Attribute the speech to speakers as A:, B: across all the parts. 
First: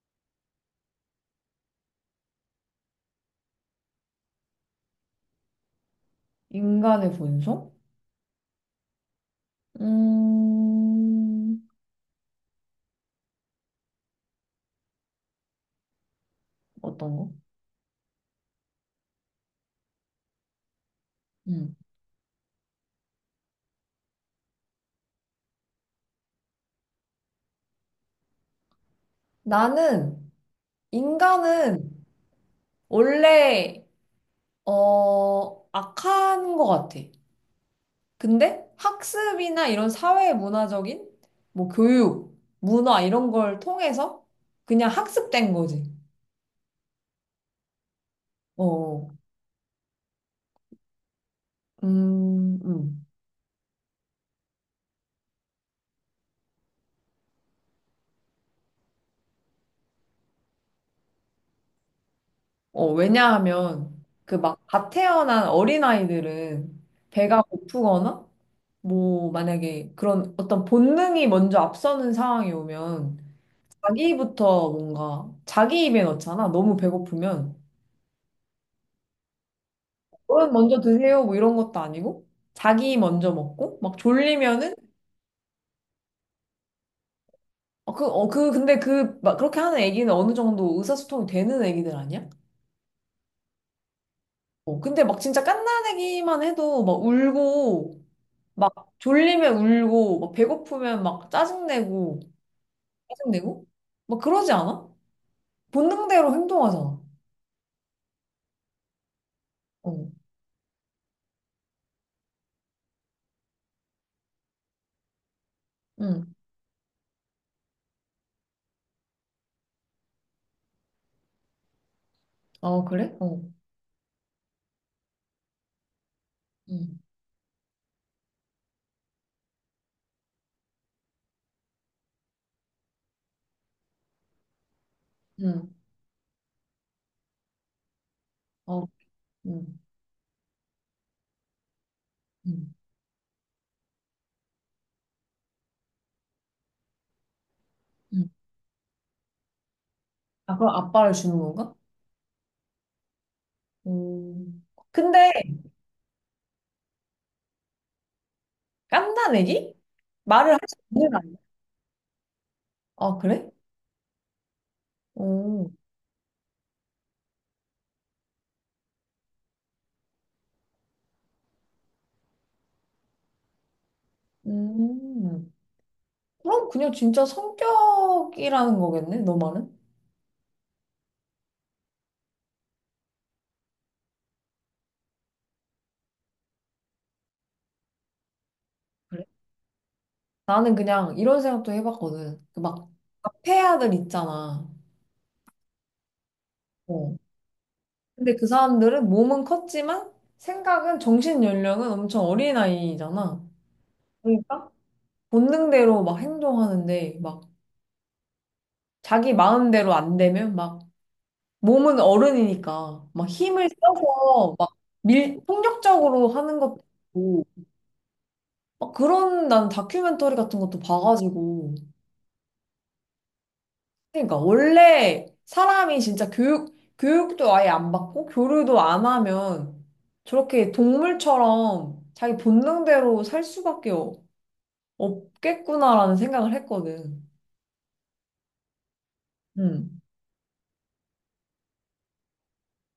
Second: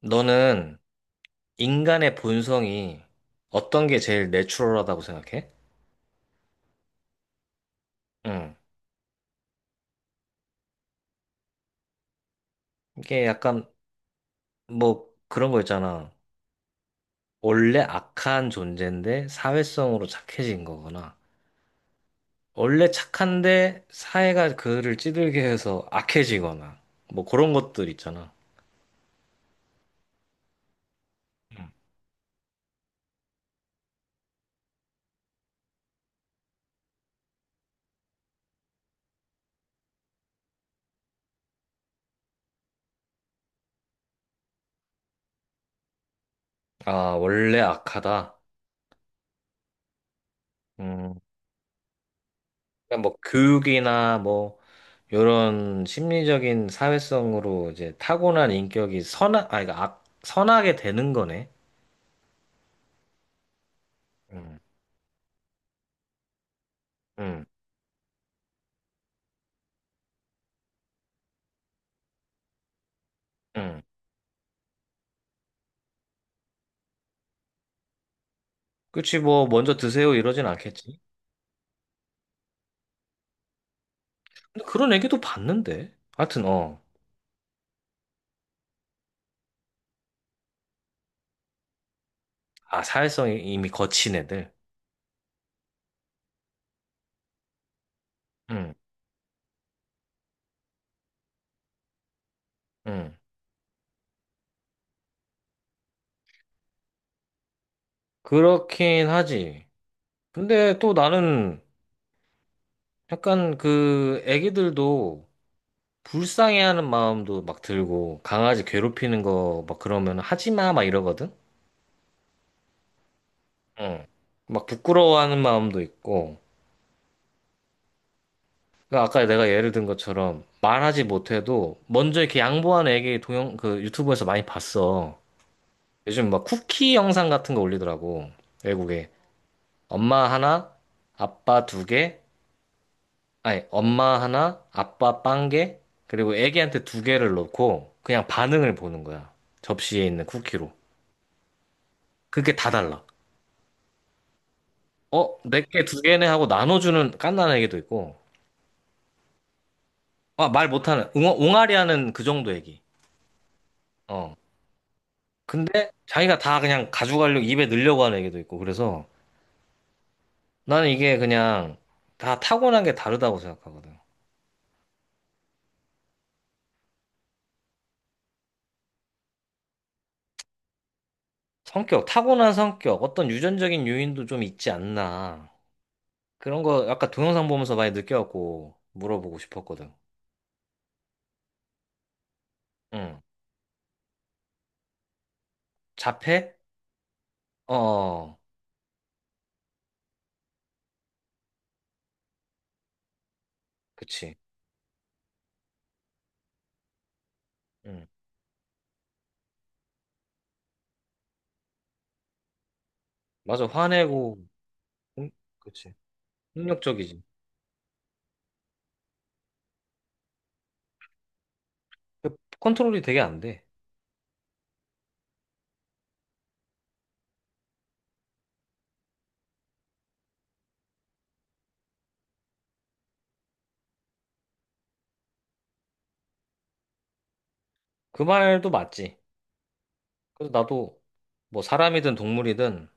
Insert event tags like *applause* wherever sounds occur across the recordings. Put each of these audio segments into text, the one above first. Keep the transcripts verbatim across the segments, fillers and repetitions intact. A: 너는 인간의 본성이 어떤 게 제일 내추럴하다고 생각해?
B: 인간의 본성?
A: 응.
B: 음,
A: 이게 약간 뭐 그런 거 있잖아.
B: 어떤 거?
A: 원래 악한 존재인데 사회성으로 착해진 거거나,
B: 음.
A: 원래 착한데 사회가 그를 찌들게 해서 악해지거나, 뭐 그런 것들 있잖아.
B: 나는,
A: 응.
B: 인간은 원래, 어, 악한 것 같아. 근데 학습이나 이런 사회 문화적인, 뭐 교육, 문화 이런 걸 통해서 그냥 학습된 거지.
A: 아, 원래 악하다.
B: 어, 어.
A: 음.
B: 음, 음.
A: 그러니까 뭐 교육이나 뭐 이런 심리적인 사회성으로 이제 타고난 인격이 선악 아니 그러니까 악 선하게 되는 거네.
B: 어, 왜냐하면 그 막
A: 응
B: 갓 태어난 어린아이들은 배가
A: 응
B: 고프거나 뭐, 만약에 그런 어떤 본능이 먼저 앞서는 상황이 오면
A: 응.
B: 자기부터 뭔가 자기 입에 넣잖아. 너무 배고프면.
A: 그치 뭐 먼저 드세요 이러진
B: 얼른 먼저
A: 않겠지.
B: 드세요. 뭐 이런 것도 아니고 자기 먼저 먹고 막
A: 근데
B: 졸리면은
A: 그런 애기도 봤는데. 하여튼 어.
B: 어, 그, 어, 그, 근데 그, 막 그렇게 하는 애기는 어느 정도 의사소통이 되는 애기들 아니야?
A: 아, 사회성이 이미 거친 애들.
B: 어, 근데 막 진짜 갓난 애기만 해도 막 울고 막
A: 응
B: 졸리면 울고 막 배고프면 막 짜증내고
A: 응.
B: 짜증내고 막 그러지 않아? 본능대로 행동하잖아.
A: 그렇긴 하지.
B: 어.
A: 근데 또 나는 약간 그 애기들도
B: 응.
A: 불쌍해하는 마음도 막 들고 강아지 괴롭히는 거 막 그러면 하지 마 막 이러거든.
B: 어, 그래? 어.
A: 어. 막 부끄러워하는 마음도 있고,
B: 응.
A: 그러니까 아까 내가 예를 든 것처럼 말하지 못해도 먼저 이렇게 양보하는 애기 동영, 그 유튜브에서 많이 봤어.
B: 응.
A: 요즘 막 쿠키 영상 같은 거 올리더라고.
B: 어.
A: 외국에.
B: 응.
A: 엄마 하나, 아빠 두 개,
B: 응.
A: 아니, 엄마 하나, 아빠 빵 개, 그리고 애기한테 두 개를 넣고 그냥
B: 응.
A: 반응을 보는 거야. 접시에 있는
B: 아,
A: 쿠키로.
B: 그럼 아빠를 주는 건가?
A: 그게 다 달라.
B: 음. 근데
A: 어, 내게 두 개네 하고 나눠주는 갓난 애기도 있고,
B: 깐난애기?
A: 아,
B: 말을 할
A: 말
B: 수
A: 못하는,
B: 있는
A: 웅,
B: 아이.
A: 옹알이 하는 그 정도 애기.
B: 아, 그래?
A: 어.
B: 오.
A: 근데 자기가 다 그냥 가져가려고 입에 넣으려고 하는 애기도 있고 그래서 나는 이게 그냥 다 타고난 게 다르다고 생각하거든.
B: 음. 그럼 그냥 진짜 성격이라는 거겠네, 너 말은?
A: 성격, 타고난 성격, 어떤 유전적인 요인도 좀 있지 않나. 그런 거 아까 동영상 보면서 많이 느껴갖고
B: 그래?
A: 물어보고 싶었거든.
B: 나는 그냥 이런 생각도 해봤거든. 그막
A: 응.
B: 카페 아들 있잖아.
A: 자폐?
B: 어.
A: 어,
B: 근데
A: 어.
B: 그 사람들은 몸은 컸지만 생각은 정신 연령은 엄청 어린아이잖아.
A: 그치.
B: 그러니까 본능대로 막 행동하는데 막
A: 응.
B: 자기 마음대로 안 되면 막 몸은 어른이니까 막
A: 맞아,
B: 힘을
A: 화내고,
B: 써서 막
A: 응?
B: 밀,
A: 그치.
B: 폭력적으로 하는 것도
A: 폭력적이지.
B: 있고 막 그런 난 다큐멘터리 같은 것도 봐가지고
A: 그 컨트롤이 되게 안 돼.
B: 그러니까 원래 사람이 진짜 교육 교육도 아예 안 받고 교류도 안 하면 저렇게 동물처럼 자기 본능대로 살 수밖에 없- 없겠구나라는 생각을 했거든.
A: 그 말도 맞지.
B: 음.
A: 그래서 나도 뭐 사람이든 동물이든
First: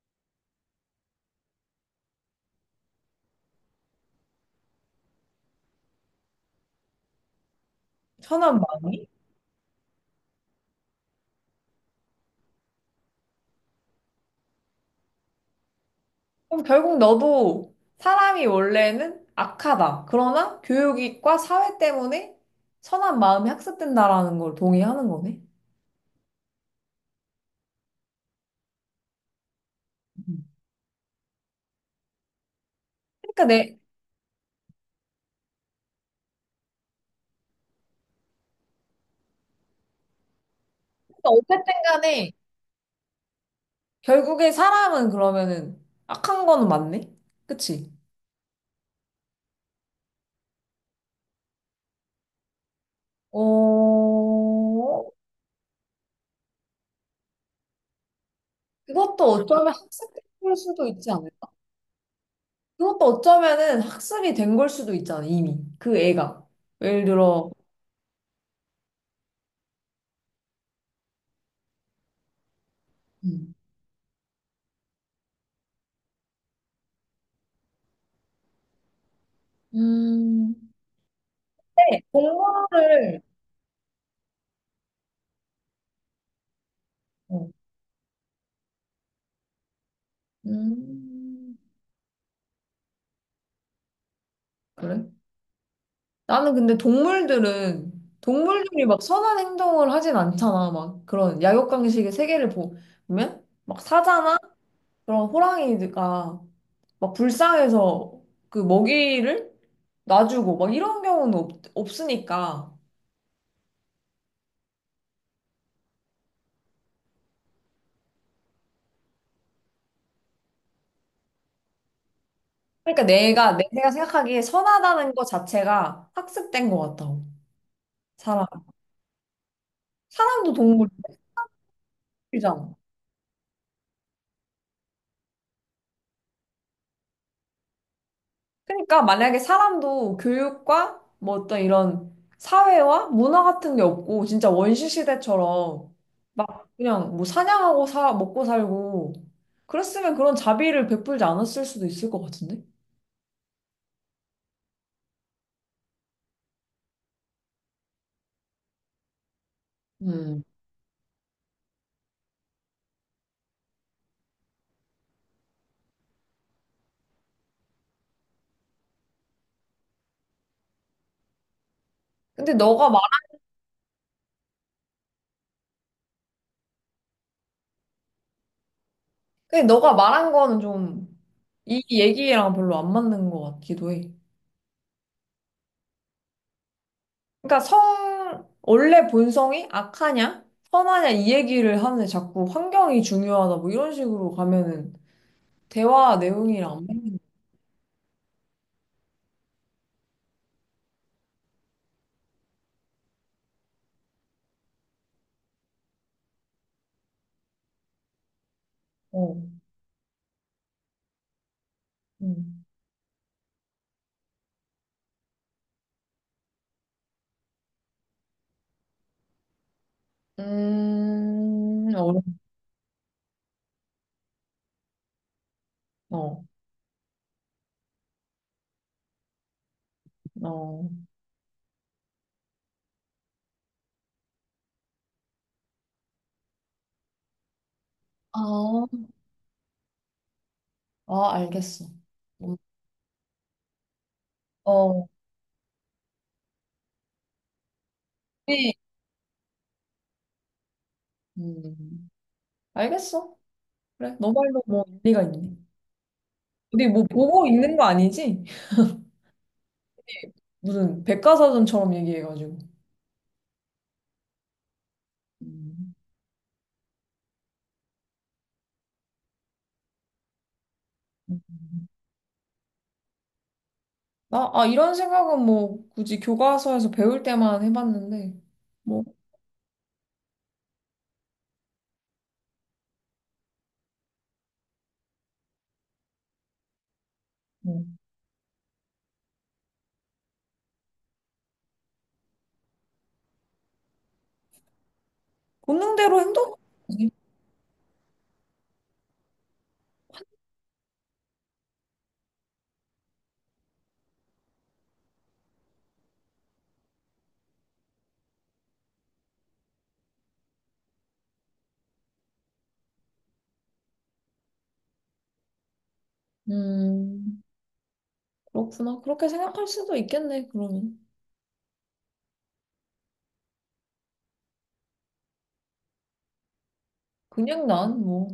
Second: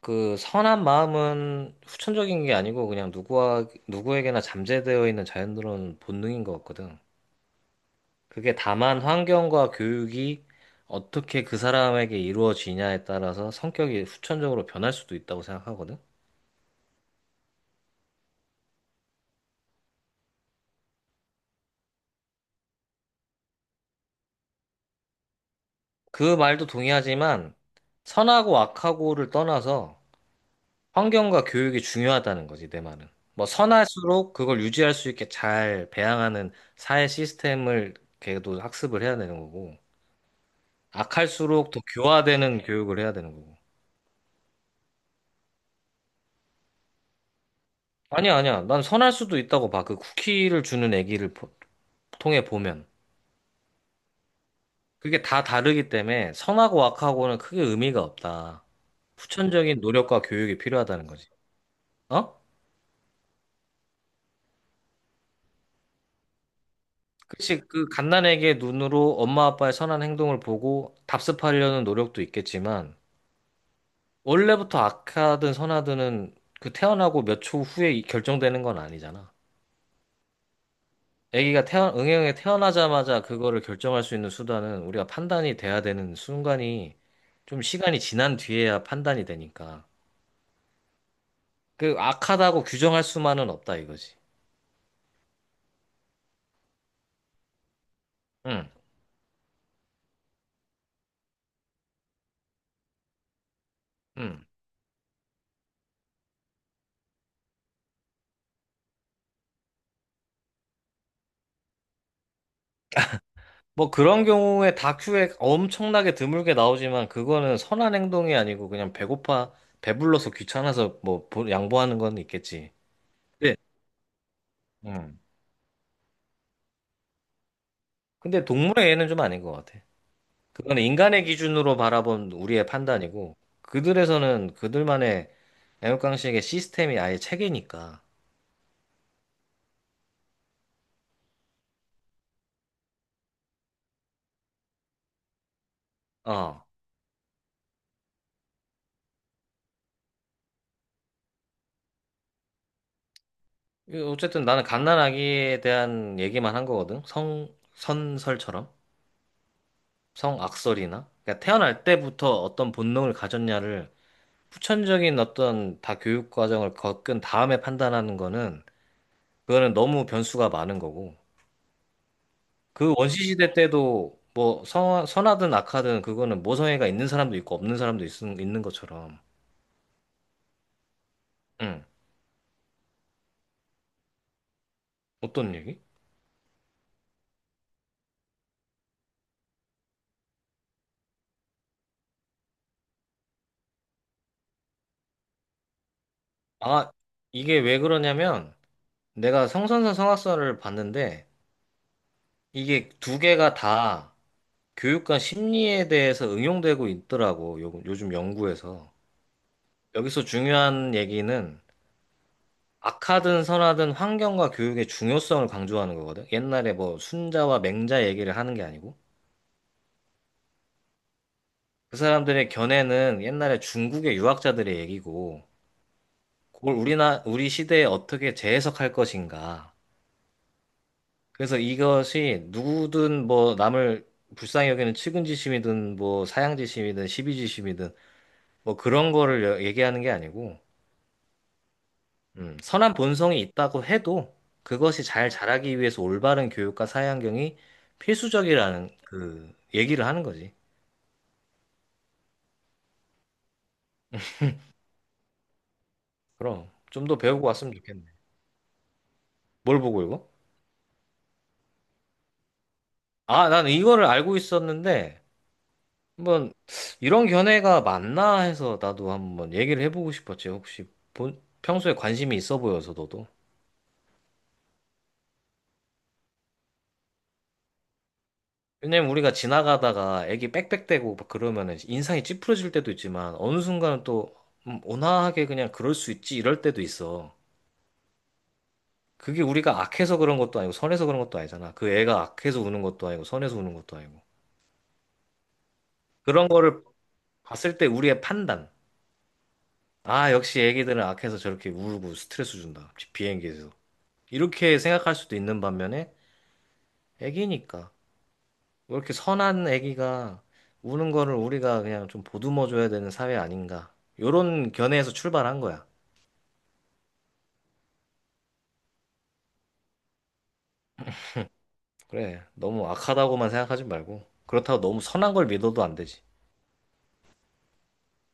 A: 그 선한 마음은 후천적인 게 아니고 그냥 누구와, 누구에게나 잠재되어 있는 자연스러운 본능인 것 같거든. 그게
B: 선한
A: 다만
B: 마음이.
A: 환경과 교육이 어떻게 그 사람에게 이루어지냐에 따라서 성격이 후천적으로 변할 수도 있다고 생각하거든.
B: 그럼 결국 너도 사람이 원래는 악하다. 그러나 교육과 사회 때문에 선한 마음이 학습된다라는 걸 동의하는 거네.
A: 그 말도 동의하지만 선하고 악하고를 떠나서
B: 음.
A: 환경과 교육이 중요하다는 거지, 내 말은.
B: 그러니까
A: 뭐
B: 내,
A: 선할수록 그걸 유지할 수 있게 잘 배양하는 사회 시스템을 걔도 학습을 해야 되는 거고.
B: 그러니까
A: 악할수록
B: 어쨌든
A: 더
B: 간에
A: 교화되는 교육을 해야 되는 거고.
B: 결국에 사람은 그러면은 악한 거는 맞네? 그치?
A: 아니야, 아니야. 난 선할 수도 있다고 봐. 그 쿠키를 주는 애기를 보- 통해 보면.
B: 어,
A: 그게 다 다르기 때문에 선하고 악하고는 크게 의미가 없다.
B: 그것도 어쩌면
A: 후천적인 노력과
B: 학습될
A: 교육이
B: 수도
A: 필요하다는
B: 있지
A: 거지.
B: 않을까?
A: 어?
B: 그것도 어쩌면은 학습이 된 걸 수도 있잖아, 이미. 그 애가. 예를 들어,
A: 그치, 그 갓난에게 눈으로 엄마 아빠의 선한 행동을 보고 답습하려는 노력도 있겠지만,
B: 음.
A: 원래부터 악하든 선하든은 그 태어나고 몇 초 후에 이- 결정되는 건 아니잖아.
B: 음,
A: 아기가 태어,
B: 데
A: 응형에
B: 공부를,
A: 태어나자마자 그거를 결정할 수 있는 수단은 우리가 판단이 돼야 되는 순간이
B: 어,
A: 좀 시간이 지난 뒤에야 판단이 되니까.
B: 음,
A: 그 악하다고 규정할 수만은 없다 이거지.
B: 그래? 나는 근데 동물들은,
A: 응,
B: 동물들이 막 선한 행동을 하진 않잖아. 막 그런 약육강식의 세계를 보- 보면, 막 사자나
A: 응.
B: 그런 호랑이가 막 불쌍해서 그 먹이를 놔주고 막 이런 경우는 없, 없으니까.
A: 뭐 그런 경우에 다큐에 엄청나게 드물게 나오지만 그거는 선한 행동이 아니고 그냥 배고파, 배불러서 귀찮아서 뭐 보- 양보하는 건 있겠지.
B: 그러니까
A: 네.
B: 내가, 내- 내가 생각하기에 선하다는
A: 응.
B: 것 자체가 학습된 것 같다고.
A: 근데
B: 사람.
A: 동물의 애는 좀 아닌 것 같아.
B: 사람도
A: 그건
B: 동물이잖아.
A: 인간의 기준으로 바라본 우리의 판단이고, 그들에서는 그들만의 애국강식의 시스템이 아예 체계니까.
B: 그러니까 만약에 사람도 교육과 뭐 어떤 이런 사회와 문화 같은 게 없고 진짜 원시 시대처럼
A: 어.
B: 막 그냥 뭐 사냥하고 사 먹고 살고 그랬으면 그런 자비를 베풀지 않았을 수도 있을 것 같은데.
A: 이거 어쨌든 나는 갓난아기에 대한 얘기만 한 거거든. 성, 선설처럼.
B: 음.
A: 성악설이나. 그러니까 태어날 때부터 어떤 본능을 가졌냐를 후천적인 어떤 다 교육 과정을 겪은 다음에 판단하는 거는, 그거는 너무 변수가 많은 거고.
B: 근데 너가
A: 그
B: 말
A: 원시시대 때도 뭐 선, 선하든 악하든 그거는 모성애가 있는 사람도 있고 없는 사람도 있, 있는 것처럼.
B: 근데 너가 말한 거는 좀 이
A: 응.
B: 얘기랑 별로 안 맞는 것 같기도 해.
A: 어떤 얘기?
B: 그러니까 성 원래 본성이 악하냐 선하냐 이 얘기를 하는데 자꾸 환경이 중요하다 뭐 이런 식으로 가면은 대화 내용이랑
A: 아, 이게 왜 그러냐면 내가 성선설 성악설을 봤는데 이게 두 개가 다 교육과 심리에 대해서 응용되고 있더라고. 요, 요즘 연구에서.
B: 어,
A: 여기서 중요한 얘기는
B: 음,
A: 악하든 선하든 환경과 교육의 중요성을 강조하는 거거든. 옛날에 뭐 순자와 맹자 얘기를 하는 게 아니고.
B: 음,
A: 그
B: 어
A: 사람들의 견해는 옛날에 중국의 유학자들의 얘기고,
B: 어,
A: 그걸 우리나, 우리 시대에 어떻게 재해석할 것인가.
B: 어.
A: 그래서 이것이 누구든 뭐 남을 불쌍히 여기는 측은지심이든 뭐 사양지심이든 시비지심이든
B: 아,
A: 뭐 그런 거를 여- 얘기하는 게 아니고,
B: 아, 알겠어. 음,
A: 음, 선한 본성이 있다고 해도 그것이
B: 어,
A: 잘 자라기 위해서 올바른 교육과 사회환경이
B: 우리
A: 필수적이라는 그 얘기를 하는 거지.
B: 음, 알겠어. 그래, 너 말도 뭐 일리가 있네.
A: 그럼
B: 우리 뭐
A: 좀 더 배우고
B: 보고
A: 왔으면
B: 있는 거
A: 좋겠네.
B: 아니지?
A: 뭘 보고 이거?
B: 무슨 백과사전처럼 얘기해가지고.
A: 아, 난 이거를 알고 있었는데,
B: 음.
A: 한번 이런 견해가 맞나 해서 나도 한번 얘기를 해보고 싶었지. 혹시 본, 평소에 관심이 있어 보여서 너도.
B: 나, 아, 이런 생각은 뭐 굳이 교과서에서 배울 때만 해봤는데, 뭐,
A: 왜냐면 우리가 지나가다가 애기 빽빽대고 막 그러면은 인상이 찌푸려질 때도 있지만 어느 순간은 또 음, 온화하게 그냥 그럴 수 있지 이럴 때도 있어.
B: 뭐
A: 그게 우리가 악해서 그런 것도 아니고 선해서 그런 것도 아니잖아. 그 애가 악해서 우는 것도 아니고 선해서 우는 것도 아니고.
B: 본능대로
A: 그런 거를
B: 행동하지.
A: 봤을 때 우리의 판단. 아, 역시 애기들은 악해서 저렇게 울고 스트레스 준다. 비행기에서. 이렇게 생각할 수도 있는 반면에 애기니까. 왜 이렇게 선한 애기가 우는 거를 우리가 그냥 좀 보듬어 줘야 되는 사회 아닌가. 요런 견해에서 출발한 거야.
B: 음, 그렇구나. 그렇게 생각할 수도 있겠네, 그러면.
A: 그래. 너무 악하다고만 생각하지 말고. 그렇다고 너무 선한 걸 믿어도 안 되지.
B: 그냥 난 뭐.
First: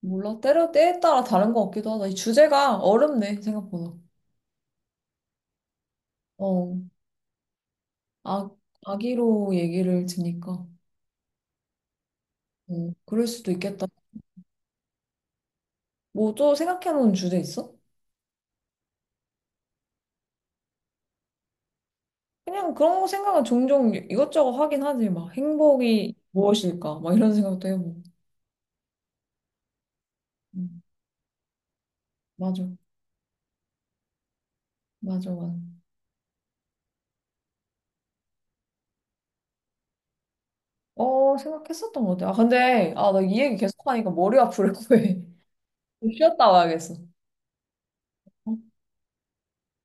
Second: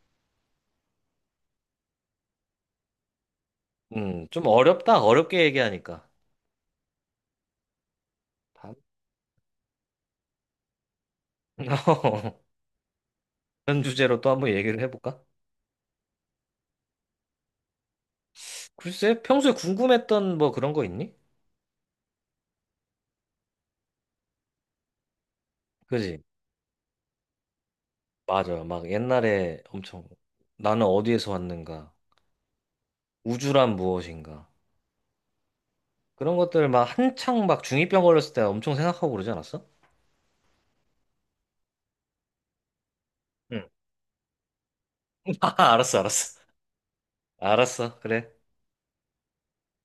B: 몰라. 때려, 때에 따라 다른 것 같기도 하다. 이 주제가 어렵네, 생각보다.
A: 음, 좀 어렵다. 어렵게 얘기하니까.
B: 어, 아,
A: 다음-
B: 아기로 얘기를 드니까.
A: *laughs*
B: 어, 그럴 수도
A: 이런
B: 있겠다.
A: 주제로 또 한번 얘기를 해볼까?
B: 뭐 또 생각해놓은 주제 있어?
A: 글쎄, 평소에 궁금했던 뭐 그런 거 있니?
B: 그냥 그런 거 생각은 종종 이것저것 하긴 하지. 막 행복이
A: 그지?
B: 무엇일까? 막 이런 생각도 해보고.
A: 맞아. 막 옛날에 엄청
B: 음,
A: 나는 어디에서 왔는가?
B: 맞아.
A: 우주란 무엇인가?
B: 맞아, 맞아.
A: 그런 것들 막 한창 막 중이병 걸렸을 때 엄청 생각하고 그러지 않았어?
B: 어, 생각했었던 것 같아. 아, 근데, 아, 나 이 얘기
A: 응.
B: 계속하니까 머리 아프려고 해.
A: *laughs* 아, 알았어,
B: *laughs* 좀
A: 알았어.
B: 쉬었다 와야겠어.
A: 알았어, 그래.